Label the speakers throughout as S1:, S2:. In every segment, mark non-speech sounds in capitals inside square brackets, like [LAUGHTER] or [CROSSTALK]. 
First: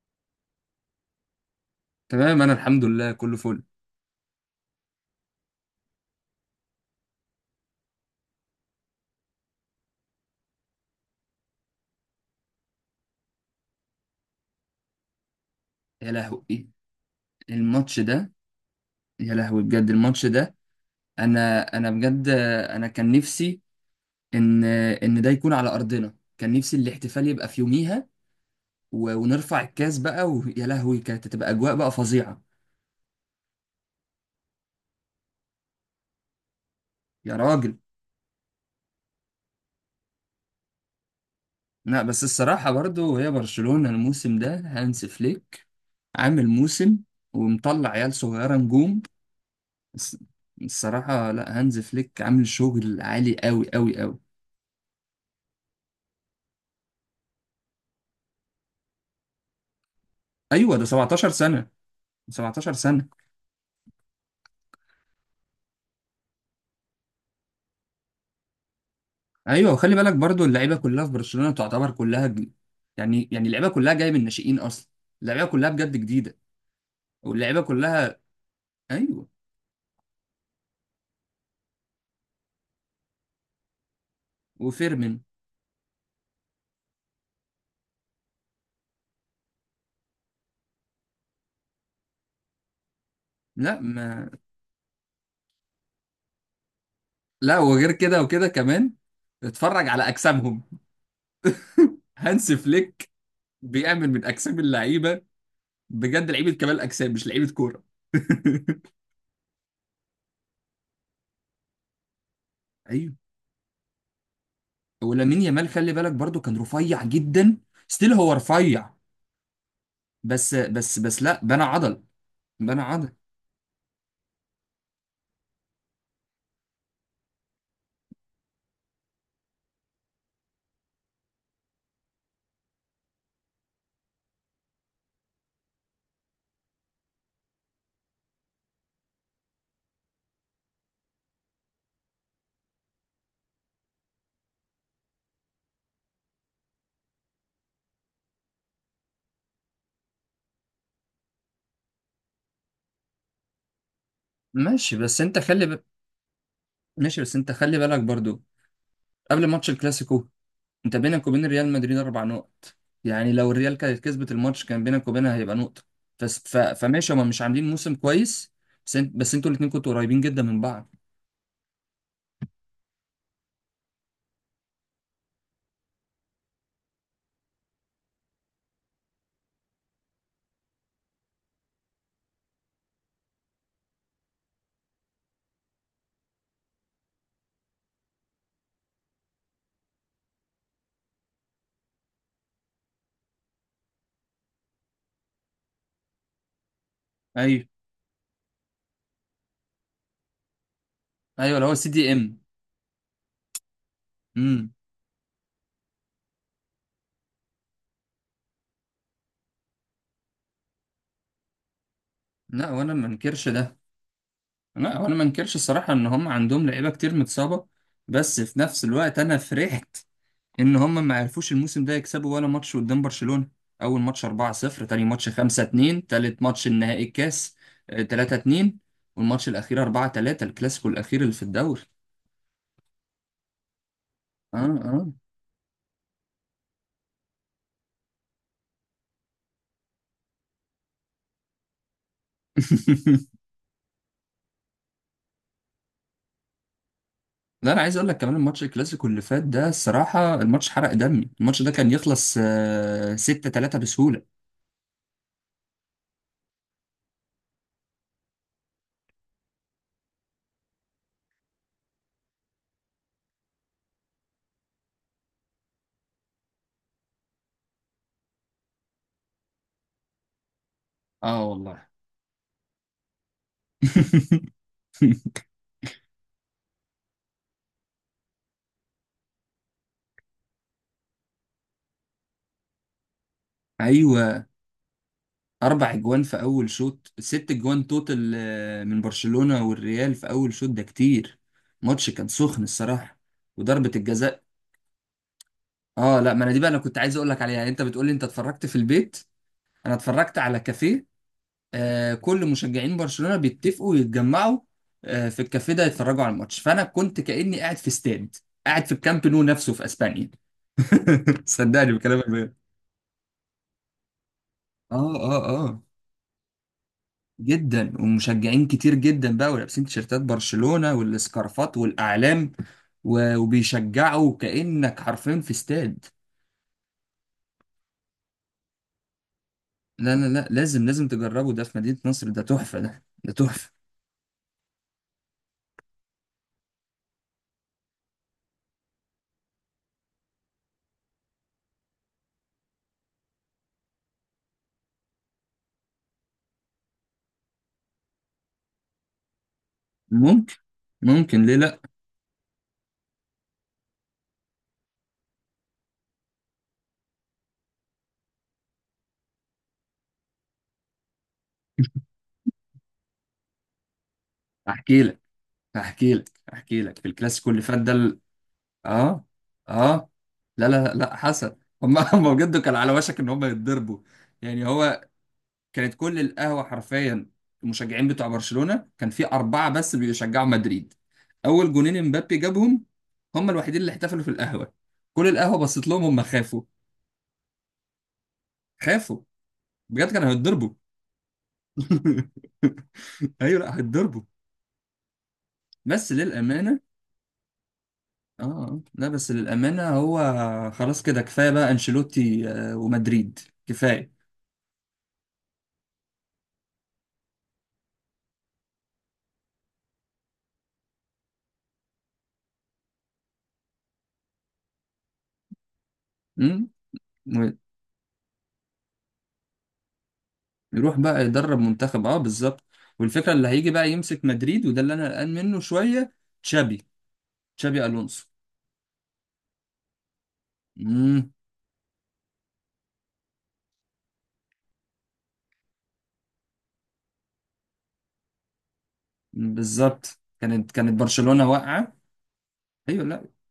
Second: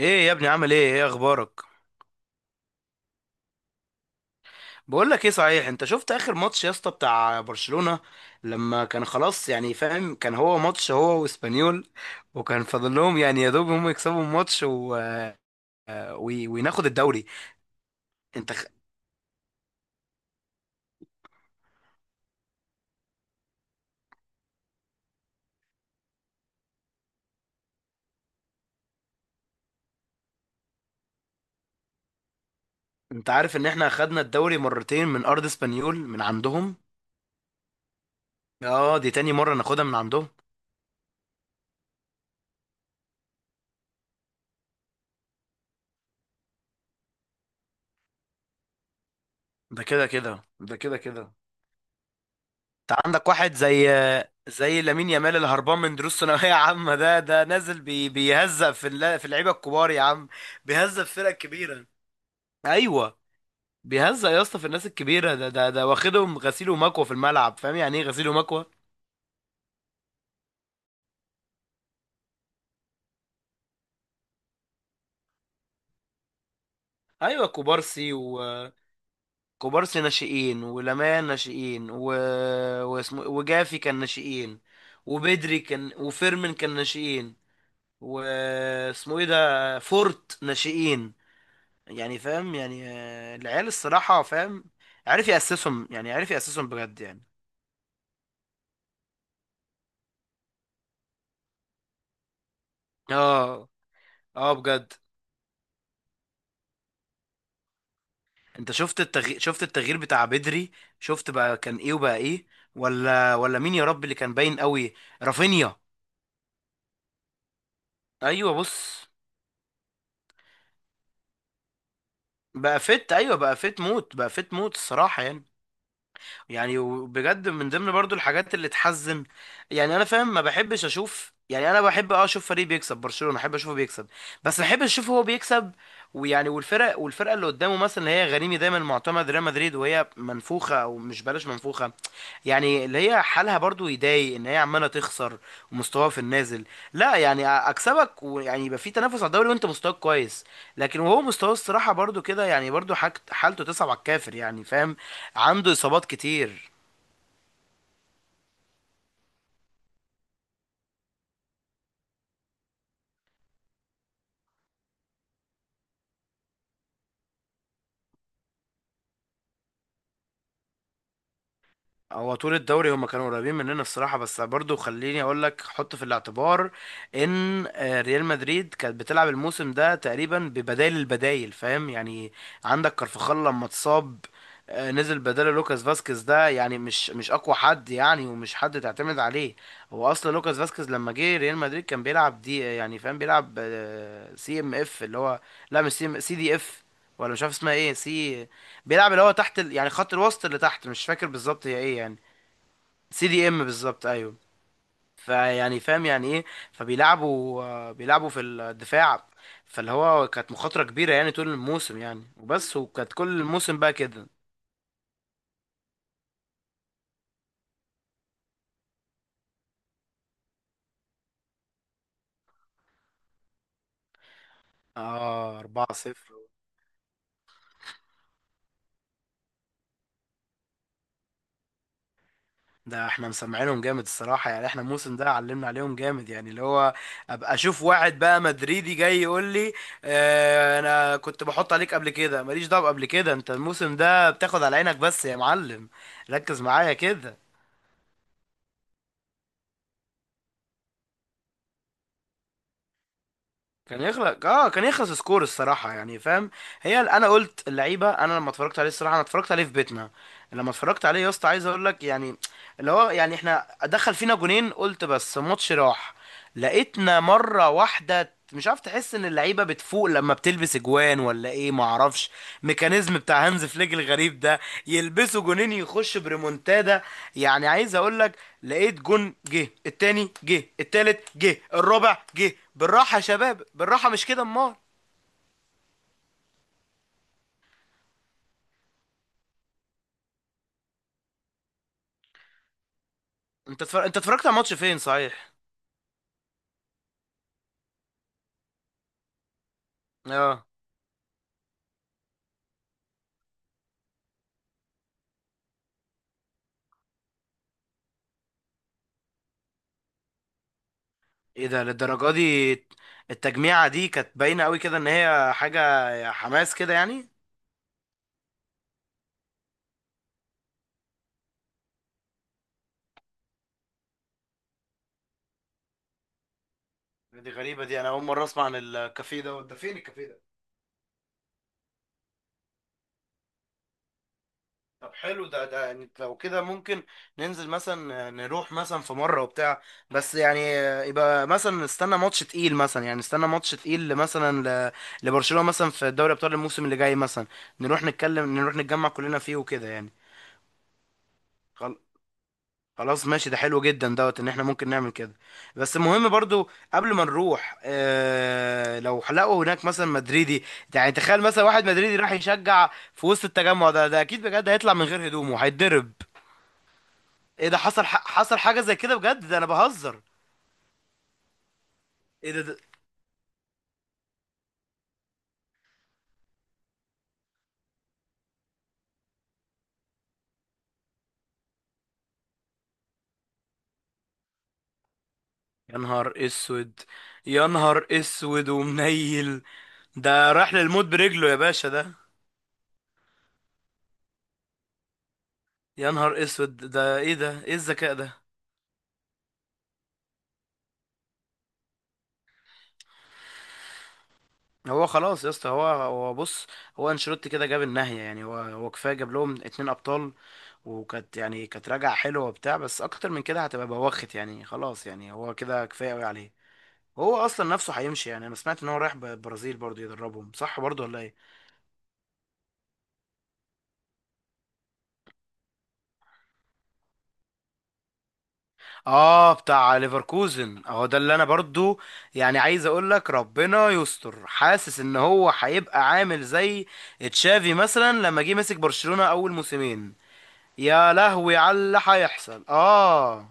S1: ايه يا ابني، عامل ايه؟ اخبارك؟
S2: تمام انا الحمد لله كله فل.
S1: بقول لك ايه، صحيح انت شفت اخر ماتش يا اسطى بتاع برشلونة؟ لما كان خلاص يعني فاهم، كان هو ماتش هو واسبانيول، وكان فاضل لهم يعني يا دوب هم يكسبوا الماتش
S2: يا لهوي
S1: وناخد الدوري.
S2: الماتش ده،
S1: انت خ-
S2: يا لهوي بجد الماتش ده. انا بجد، انا كان نفسي ان ان ده يكون على ارضنا، كان نفسي الاحتفال يبقى في يوميها و- ونرفع الكاس بقى، ويا لهوي كانت هتبقى اجواء بقى فظيعة.
S1: انت عارف ان احنا خدنا الدوري مرتين من ارض اسبانيول، من عندهم.
S2: يا راجل،
S1: اه، دي تاني مرة ناخدها من عندهم.
S2: لا بس الصراحة برضو هي برشلونة الموسم ده، هانس فليك عامل موسم ومطلع عيال صغيرة نجوم.
S1: ده كده
S2: الس-
S1: كده ده كده
S2: الصراحة
S1: كده
S2: لا، هانز فليك عامل
S1: انت
S2: شغل
S1: عندك
S2: عالي
S1: واحد
S2: قوي
S1: زي
S2: قوي قوي.
S1: زي لامين يامال اللي هربان من دروس ثانويه عامه، ده نازل بيهزق في اللعيبه الكبار يا عم،
S2: ايوه ده
S1: بيهزق في
S2: 17
S1: الفرق
S2: سنة،
S1: الكبيره.
S2: 17
S1: ايوه،
S2: سنة.
S1: بيهزق يا اسطى في الناس الكبيره. ده واخدهم غسيل ومكوى في الملعب، فاهم يعني ايه غسيل ومكوى؟
S2: ايوه، وخلي بالك برضو اللعيبة كلها في برشلونة تعتبر يعني يعني اللعيبة كلها جاية من الناشئين اصلا، اللعيبة كلها بجد جديدة،
S1: ايوه،
S2: واللعيبة
S1: كوبارسي
S2: كلها. ايوه
S1: ناشئين، ولامان ناشئين، واسمه، وجافي كان ناشئين،
S2: وفيرمين.
S1: وبدري كان، وفيرمين كان ناشئين، واسمه ايه ده، فورت ناشئين. يعني فاهم يعني، العيال
S2: لا
S1: الصراحة
S2: ما.
S1: فاهم، عارف يأسسهم يعني، عارف يأسسهم بجد يعني.
S2: لا، وغير كده وكده كمان اتفرج على اجسامهم. [LAUGHS] هانس فليك
S1: اه
S2: بيعمل من
S1: اه
S2: اجسام
S1: بجد.
S2: اللعيبة، بجد لعيبة كمال اجسام مش لعيبة كورة.
S1: انت
S2: [LAUGHS]
S1: شفت التغيير، شفت التغيير بتاع بدري؟ شفت بقى كان ايه وبقى ايه؟
S2: ايوه،
S1: ولا مين يا رب اللي كان باين قوي؟
S2: ولامين يامال
S1: رافينيا.
S2: خلي بالك برضو كان رفيع جدا، ستيل هو
S1: ايوه،
S2: رفيع
S1: بص،
S2: بس، لا بنى عضل،
S1: بقى
S2: بنى عضل.
S1: فت، ايوه، بقى فت موت، بقى فت موت الصراحة يعني. يعني وبجد من ضمن برضو الحاجات اللي تحزن يعني، انا فاهم، ما بحبش اشوف يعني، انا بحب اه اشوف فريق بيكسب برشلونة، احب اشوفه بيكسب. بس ما بحبش اشوفه هو بيكسب، ويعني والفرق والفرقه اللي قدامه مثلا، اللي هي غريمي دايما معتمد ريال مدريد، وهي منفوخه، او مش بلاش منفوخه، يعني اللي هي حالها برضو يضايق ان هي عماله تخسر ومستواها في النازل. لا، يعني اكسبك، ويعني يبقى في تنافس على الدوري، وانت مستواك كويس، لكن وهو مستواه الصراحه برضو كده يعني، برضو حالته تصعب على الكافر يعني،
S2: ماشي
S1: فاهم؟
S2: بس انت خلي
S1: عنده
S2: ب...
S1: اصابات كتير.
S2: ماشي، بس انت خلي بالك برضو قبل ماتش الكلاسيكو، انت بينك وبين ريال مدريد اربع نقط، يعني لو الريال كانت كسبت الماتش كان بينك وبينها هيبقى نقطة. فس... ف... فماشي هما مش عاملين موسم كويس، بس انتوا الاتنين كنتوا قريبين جدا من بعض.
S1: هو طول الدوري هما كانوا قريبين مننا الصراحه، بس برضو خليني اقول لك، حط في الاعتبار ان ريال مدريد كانت بتلعب الموسم ده تقريبا ببدائل البدائل، فاهم يعني؟ عندك كارفخال لما اتصاب، نزل بداله لوكاس فاسكيز، ده يعني مش اقوى حد يعني، ومش حد تعتمد عليه. هو اصلا لوكاس فاسكيز لما جه ريال مدريد كان بيلعب دي، يعني فاهم، بيلعب سي ام اف، اللي هو لا مش، سي دي اف، ولا مش عارف
S2: ايوه،
S1: اسمها ايه، سي، بيلعب اللي هو تحت يعني خط الوسط اللي تحت، مش فاكر
S2: ايوه
S1: بالظبط
S2: اللي هو
S1: هي
S2: سي
S1: ايه
S2: دي
S1: يعني.
S2: ام.
S1: سي دي ام بالظبط، ايوه.
S2: امم.
S1: فيعني فاهم يعني ايه، فبيلعبوا بيلعبوا في الدفاع، فاللي هو كانت مخاطرة كبيرة يعني طول الموسم يعني
S2: لا
S1: وبس، وكانت كل الموسم بقى كده.
S2: وانا ما انكرش الصراحة ان هم عندهم لعيبة كتير متصابة، بس في نفس الوقت انا فرحت ان هم ما عرفوش الموسم ده يكسبوا ولا ماتش قدام برشلونة. اول ماتش 4-0، تاني ماتش
S1: اه،
S2: 5-2،
S1: 4-0.
S2: تالت ماتش النهائي الكاس 3-2، والماتش الاخير 4-3 الكلاسيكو الاخير اللي في الدوري.
S1: ده احنا مسمعينهم جامد الصراحة
S2: اه،
S1: يعني، احنا
S2: اه.
S1: الموسم ده علمنا عليهم جامد يعني، اللي هو ابقى اشوف واحد بقى مدريدي جاي يقول لي، اه انا كنت بحط عليك قبل كده، ماليش دعوة قبل
S2: [LAUGHS]
S1: كده، انت الموسم ده بتاخد على عينك بس يا معلم. ركز معايا كده.
S2: لا، انا عايز اقول لك كمان الماتش الكلاسيكو اللي فات ده الصراحة الماتش حرق دمي، الماتش ده كان يخلص 6-3
S1: كان
S2: بسهولة.
S1: يخلق، اه كان يخلص سكور الصراحه يعني، فاهم؟ انا قلت اللعيبه، انا لما اتفرجت عليه الصراحه، انا اتفرجت عليه في بيتنا. لما اتفرجت عليه يا اسطى، عايز اقول لك يعني، اللي هو يعني احنا دخل فينا جونين، قلت بس ماتش راح. لقيتنا مره واحده، مش عارف، تحس ان اللعيبه بتفوق لما بتلبس اجوان،
S2: اه
S1: ولا ايه ما
S2: والله.
S1: اعرفش، ميكانيزم بتاع هانز فليك الغريب ده.
S2: [LAUGHS]
S1: يلبسوا جونين يخش بريمونتادا، يعني عايز اقول لك، لقيت جون جه، التاني جه، التالت جه، الرابع جه، بالراحه يا شباب بالراحه، مش
S2: ايوه،
S1: كده امال.
S2: اربع اجوان في اول شوط، ست اجوان توتال من برشلونة والريال في اول شوط ده كتير. ماتش كان سخن الصراحة، وضربة
S1: انت
S2: الجزاء.
S1: اتفرجت على الماتش فين صحيح؟
S2: اه لا، ما انا دي بقى انا كنت عايز اقول لك عليها، يعني انت بتقول لي انت اتفرجت في البيت، انا اتفرجت على
S1: اه،
S2: كافيه. آه، كل مشجعين برشلونة بيتفقوا يتجمعوا آه في الكافيه ده يتفرجوا على الماتش، فانا كنت كأني قاعد في استاد، قاعد في الكامب نو نفسه في اسبانيا. [LAUGHS]
S1: ايه ده،
S2: صدقني بكلامك
S1: للدرجه
S2: بجد.
S1: دي؟ التجميعه دي كانت باينه قوي
S2: اه
S1: كده ان
S2: اه
S1: هي
S2: اه،
S1: حاجه حماس كده يعني.
S2: جدا. ومشجعين كتير جدا بقى، ولابسين تيشيرتات برشلونة والسكارفات والأعلام، و- وبيشجعوا كأنك حرفيا في استاد.
S1: دي غريبه دي، انا اول مره اسمع عن الكافيه ده، ده فين
S2: لا لا
S1: الكافيه ده؟
S2: لا، لازم لازم تجربه، ده في مدينة نصر، ده تحفة، ده ده تحفة.
S1: طب حلو، ده يعني لو كده ممكن ننزل مثلا نروح مثلا في مرة وبتاع، بس يعني، يبقى مثلا نستنى ماتش تقيل مثلا، يعني نستنى ماتش تقيل مثلا ل- لبرشلونة مثلا في دوري ابطال الموسم اللي جاي مثلا، نروح نتكلم، نروح نتجمع كلنا فيه وكده يعني.
S2: ممكن، ممكن ليه لا.
S1: خل- خلاص ماشي، ده حلو جدا دوت ان احنا ممكن نعمل كده. بس المهم برضو قبل ما نروح، اه لو لقوا هناك مثلا مدريدي، يعني تخيل مثلا واحد مدريدي راح يشجع في وسط التجمع ده، ده اكيد بجد هيطلع
S2: احكي
S1: من
S2: لك،
S1: غير هدومه، هيتضرب.
S2: احكي لك في الكلاسيكو اللي
S1: ايه ده،
S2: فات ده
S1: حصل؟ حصل حاجة زي كده
S2: اه،
S1: بجد؟ ده انا
S2: اه.
S1: بهزر.
S2: لا لا لا حصل. [LAUGHS] هم
S1: ايه
S2: بجد
S1: ده،
S2: كان
S1: ده،
S2: على وشك ان هم يتضربوا، يعني هو كانت كل القهوة حرفيا، المشجعين بتوع برشلونة كان في أربعة بس بيشجعوا مدريد، أول جونين امبابي جابهم، هم الوحيدين اللي احتفلوا في القهوة، كل القهوة بصت
S1: يا
S2: لهم، هم
S1: نهار
S2: خافوا،
S1: اسود، يا نهار اسود
S2: خافوا،
S1: ومنيل.
S2: بجد كانوا
S1: ده
S2: هيتضربوا.
S1: راح للموت برجله يا باشا
S2: [LAUGHS]
S1: ده.
S2: أيوة لا هيتضربوا،
S1: يا
S2: بس
S1: نهار اسود،
S2: للأمانة.
S1: ده ايه ده، ايه الذكاء ده؟
S2: آه لا بس للأمانة هو خلاص كده كفاية بقى أنشيلوتي ومدريد، كفاية.
S1: هو خلاص يا اسطى، هو بص، هو انشيلوتي كده جاب النهاية يعني، هو كفاية، جاب لهم 2 ابطال، وكانت يعني كانت راجعة حلوة وبتاع، بس اكتر من كده هتبقى بوخت يعني، خلاص يعني، هو كده كفاية قوي عليه.
S2: امم.
S1: هو اصلا نفسه هيمشي يعني، انا سمعت ان هو رايح البرازيل برضه يدربهم، صح
S2: يروح
S1: برضه ولا
S2: بقى
S1: ايه؟
S2: يدرب منتخب، اه بالظبط. والفكره اللي هيجي بقى يمسك مدريد وده اللي انا قلقان منه شويه، تشابي، تشابي الونسو.
S1: اه، بتاع ليفركوزن اهو ده،
S2: امم.
S1: اللي انا برضو يعني عايز اقول لك، ربنا يستر. حاسس ان هو هيبقى عامل زي تشافي مثلا لما جه مسك برشلونة اول موسمين.
S2: بالظبط، كانت
S1: يا
S2: برشلونه
S1: لهوي على
S2: واقعه.
S1: اللي هيحصل،
S2: ايوه لا،
S1: اه.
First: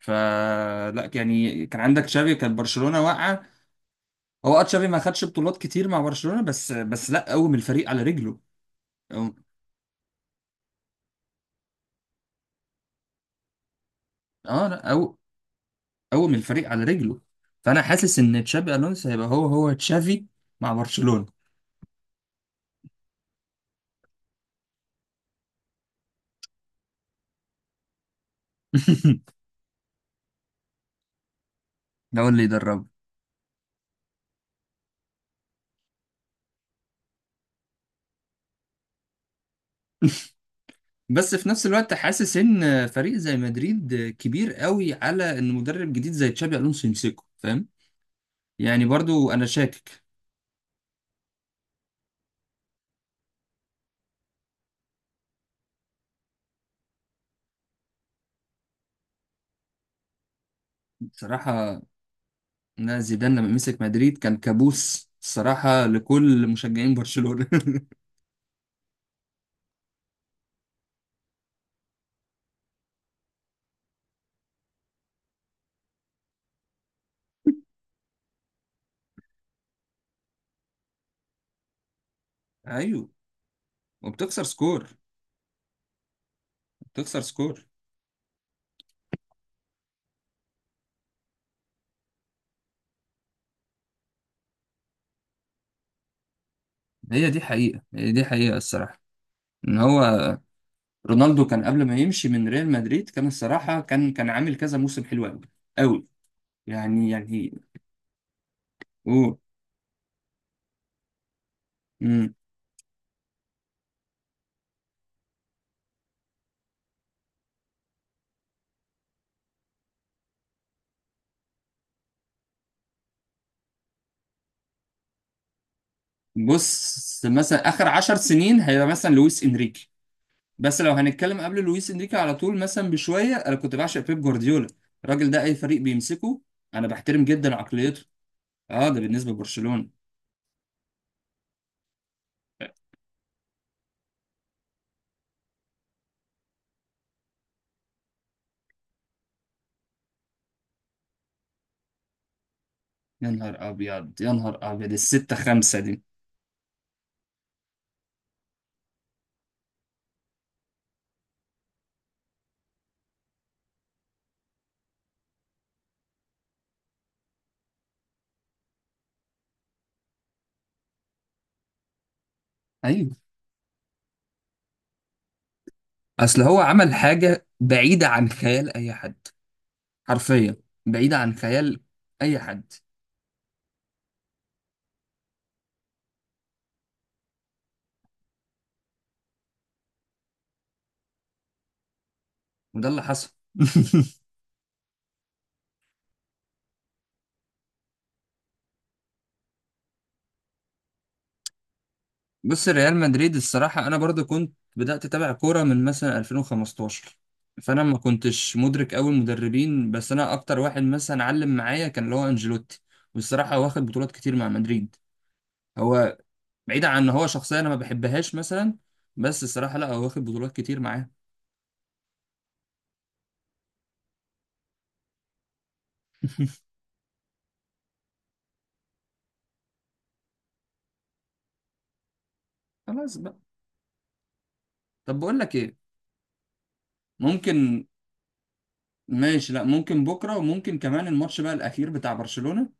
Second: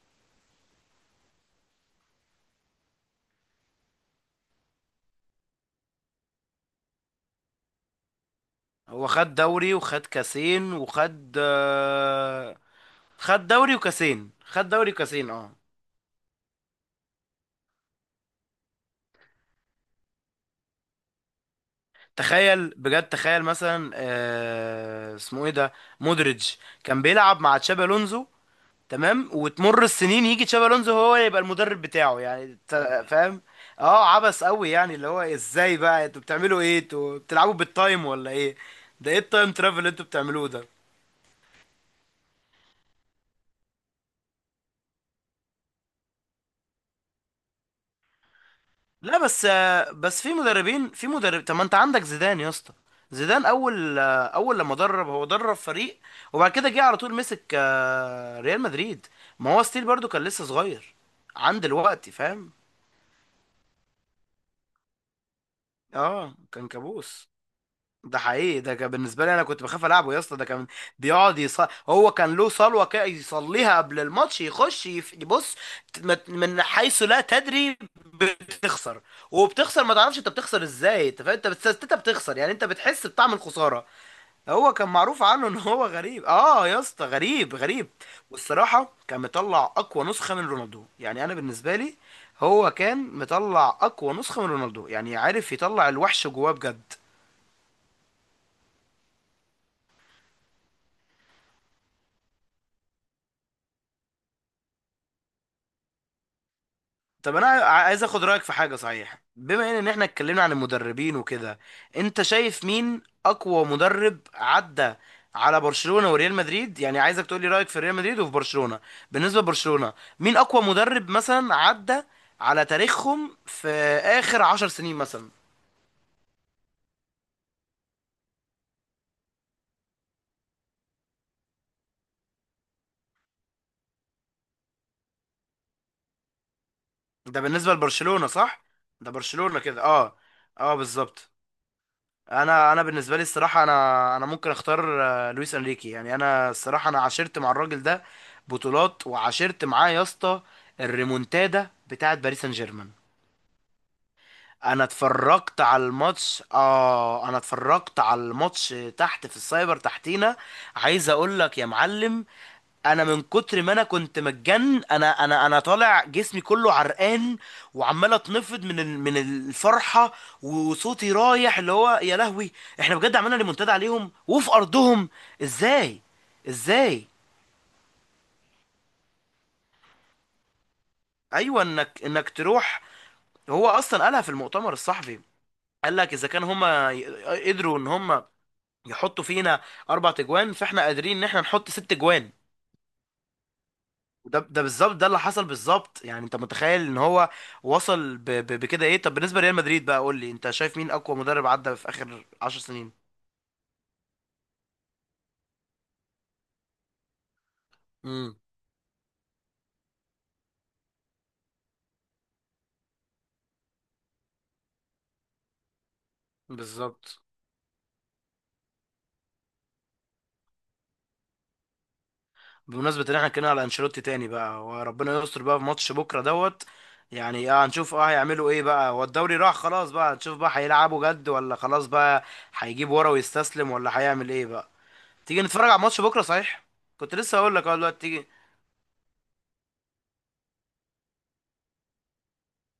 S2: فلا يعني كان عندك تشابي، كانت برشلونه واقعه، هو اه تشابي ما خدش بطولات كتير مع برشلونه بس، لا قوم الفريق على رجله.
S1: هو
S2: أو...
S1: خد دوري وخد كاسين وخد آه،
S2: اه
S1: خد
S2: لا
S1: دوري وكاسين، اه.
S2: قوم الفريق على رجله. فانا حاسس ان تشابي الونسو هيبقى هو هو تشافي مع برشلونه.
S1: تخيل بجد، تخيل مثلا، آه اسمه ايه ده، مودريتش كان بيلعب مع تشابي الونزو، تمام؟
S2: [LAUGHS]
S1: وتمر السنين يجي تشابي الونزو هو يبقى المدرب بتاعه
S2: ده هو اللي
S1: يعني،
S2: يدربه.
S1: فاهم؟ اه، عبث قوي يعني، اللي هو ازاي بقى انتوا بتعملوا ايه، انتوا بتلعبوا بالتايم ولا ايه؟ ده ايه التايم ترافل اللي انتوا بتعملوه ده؟
S2: بس في نفس الوقت حاسس ان فريق زي مدريد كبير قوي على ان مدرب جديد زي تشابي الونسو يمسكه، فاهم؟ يعني
S1: لا
S2: برضو
S1: بس
S2: انا شاكك.
S1: في مدربين، في مدرب، طب ما انت عندك زيدان يا اسطى. زيدان اول، اول لما درب، هو درب فريق، وبعد كده جه على طول مسك ريال مدريد. ما هو ستيل برضو كان لسه صغير عند
S2: بصراحه
S1: الوقت، فاهم؟
S2: ان زيدان لما مسك مدريد كان كابوس الصراحه
S1: اه
S2: لكل
S1: كان
S2: مشجعين
S1: كابوس،
S2: برشلونه.
S1: ده حقيقي، ده كان بالنسبه لي انا كنت بخاف العبه يا اسطى. ده كان بيقعد يص... هو كان له صلوه كده يصليها قبل الماتش، يخش يبص من حيث لا تدري بتخسر، وبتخسر ما تعرفش انت بتخسر ازاي، انت فاهم، انت بتخسر يعني، انت
S2: [LAUGHS]
S1: بتحس
S2: ايوه،
S1: بطعم الخساره.
S2: وبتخسر
S1: هو
S2: سكور،
S1: كان معروف عنه ان هو غريب، اه يا اسطى
S2: بتخسر
S1: غريب
S2: سكور.
S1: غريب. والصراحه كان مطلع اقوى نسخه من رونالدو يعني، انا بالنسبه لي، هو كان مطلع اقوى نسخه من رونالدو يعني، عارف يطلع الوحش جواه بجد.
S2: هي دي حقيقه، هي دي حقيقه الصراحه، ان هو رونالدو كان قبل ما يمشي من ريال مدريد كان الصراحه كان عامل كذا موسم حلو قوي قوي، يعني
S1: طب انا،
S2: يعني.
S1: عايز اخد رايك في حاجه صحيح،
S2: اوه.
S1: بما ان احنا اتكلمنا عن المدربين وكده. انت شايف مين اقوى مدرب عدى على برشلونه وريال مدريد؟ يعني عايزك تقول لي رايك في ريال مدريد وفي برشلونه. بالنسبه لبرشلونه، مين اقوى مدرب مثلا عدى على تاريخهم في اخر 10 سنين مثلا؟
S2: بص مثلا اخر عشر سنين هيبقى مثلا لويس انريكي، بس لو هنتكلم قبل لويس انريكي على طول مثلا بشويه انا كنت بعشق بيب جوارديولا، الراجل ده اي فريق بيمسكه انا بحترم
S1: ده
S2: جدا
S1: بالنسبه
S2: عقليته.
S1: لبرشلونه، صح؟
S2: اه ده
S1: ده
S2: بالنسبه
S1: برشلونه كده،
S2: لبرشلونه.
S1: اه. اه بالظبط. انا بالنسبه لي الصراحه، انا ممكن اختار لويس انريكي يعني. انا الصراحه انا عاشرت مع الراجل ده بطولات، وعاشرت معاه يا اسطى الريمونتادا بتاعت باريس سان جيرمان.
S2: يا نهار ابيض، يا نهار
S1: انا
S2: ابيض الستة
S1: اتفرجت
S2: خمسة
S1: على
S2: دي.
S1: الماتش، اه انا اتفرجت على الماتش تحت في السايبر تحتينا. عايز اقول لك يا معلم، انا من كتر ما انا كنت متجن، انا طالع جسمي كله عرقان، وعمال اتنفض من الفرحه، وصوتي رايح، اللي هو يا لهوي، احنا
S2: ايوه.
S1: بجد عملنا ريمونتادا عليهم وفي ارضهم؟ ازاي؟
S2: اصل هو عمل
S1: ازاي؟
S2: حاجة بعيدة عن خيال اي حد، حرفيا بعيدة عن
S1: ايوه،
S2: خيال
S1: انك انك
S2: اي حد.
S1: تروح. هو اصلا قالها في المؤتمر الصحفي، قال لك اذا كان هما قدروا ان هما يحطوا فينا 4 تجوان، فاحنا قادرين ان احنا نحط 6 جوان.
S2: وده اللي حصل. [LAUGHS]
S1: ده بالظبط، ده اللي حصل بالظبط يعني، انت متخيل ان هو وصل بكده؟ ايه طب بالنسبه لريال مدريد بقى، قول لي انت شايف مين اقوى مدرب عدى في اخر 10
S2: بص
S1: سنين؟
S2: ريال مدريد الصراحة أنا برضو كنت بدأت أتابع كورة من مثلا 2015، فأنا ما
S1: امم،
S2: كنتش مدرك أوي المدربين، بس أنا أكتر واحد مثلا علم معايا كان اللي هو أنجيلوتي، والصراحة هو واخد بطولات كتير مع مدريد، هو. بعيد عن إن
S1: بالظبط.
S2: هو شخصية أنا ما بحبهاش مثلا، بس الصراحة لا هو واخد بطولات كتير معاه.
S1: بمناسبه ان احنا اتكلمنا على انشيلوتي تاني بقى، وربنا يستر بقى في ماتش بكره دوت، يعني اه هنشوف اه هيعملوا ايه بقى، هو الدوري راح خلاص بقى، هنشوف بقى هيلعبوا جد ولا خلاص بقى هيجيب ورا
S2: خلاص بقى.
S1: ويستسلم، ولا هيعمل ايه بقى.
S2: طب بقول
S1: تيجي
S2: لك
S1: نتفرج
S2: إيه.
S1: على ماتش بكره صحيح؟ كنت لسه هقول لك، اه
S2: ممكن.
S1: دلوقتي تيجي.
S2: ماشي لا ممكن بكرة، وممكن كمان الماتش بقى الأخير بتاع برشلونة،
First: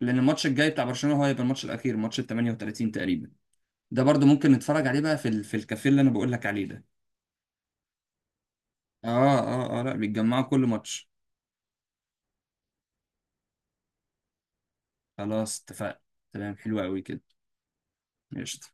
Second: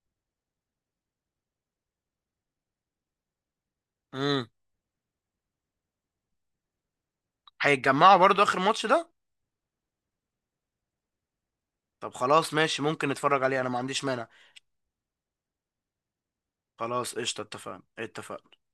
S2: لأن الماتش الجاي بتاع برشلونة هو هيبقى الماتش الأخير، ماتش ال 38 تقريبا، ده برضو
S1: امم،
S2: ممكن نتفرج عليه بقى في في الكافيه اللي انا بقول لك عليه ده.
S1: هيتجمعوا برضو اخر ماتش ده؟
S2: اه اه اه، لا بيتجمعوا كل ماتش.
S1: طب خلاص ماشي، ممكن نتفرج عليه، انا ما عنديش مانع.
S2: خلاص اتفقنا، تمام حلو قوي
S1: خلاص
S2: كده.
S1: قشطة، اتفقنا اتفقنا.
S2: قشطة.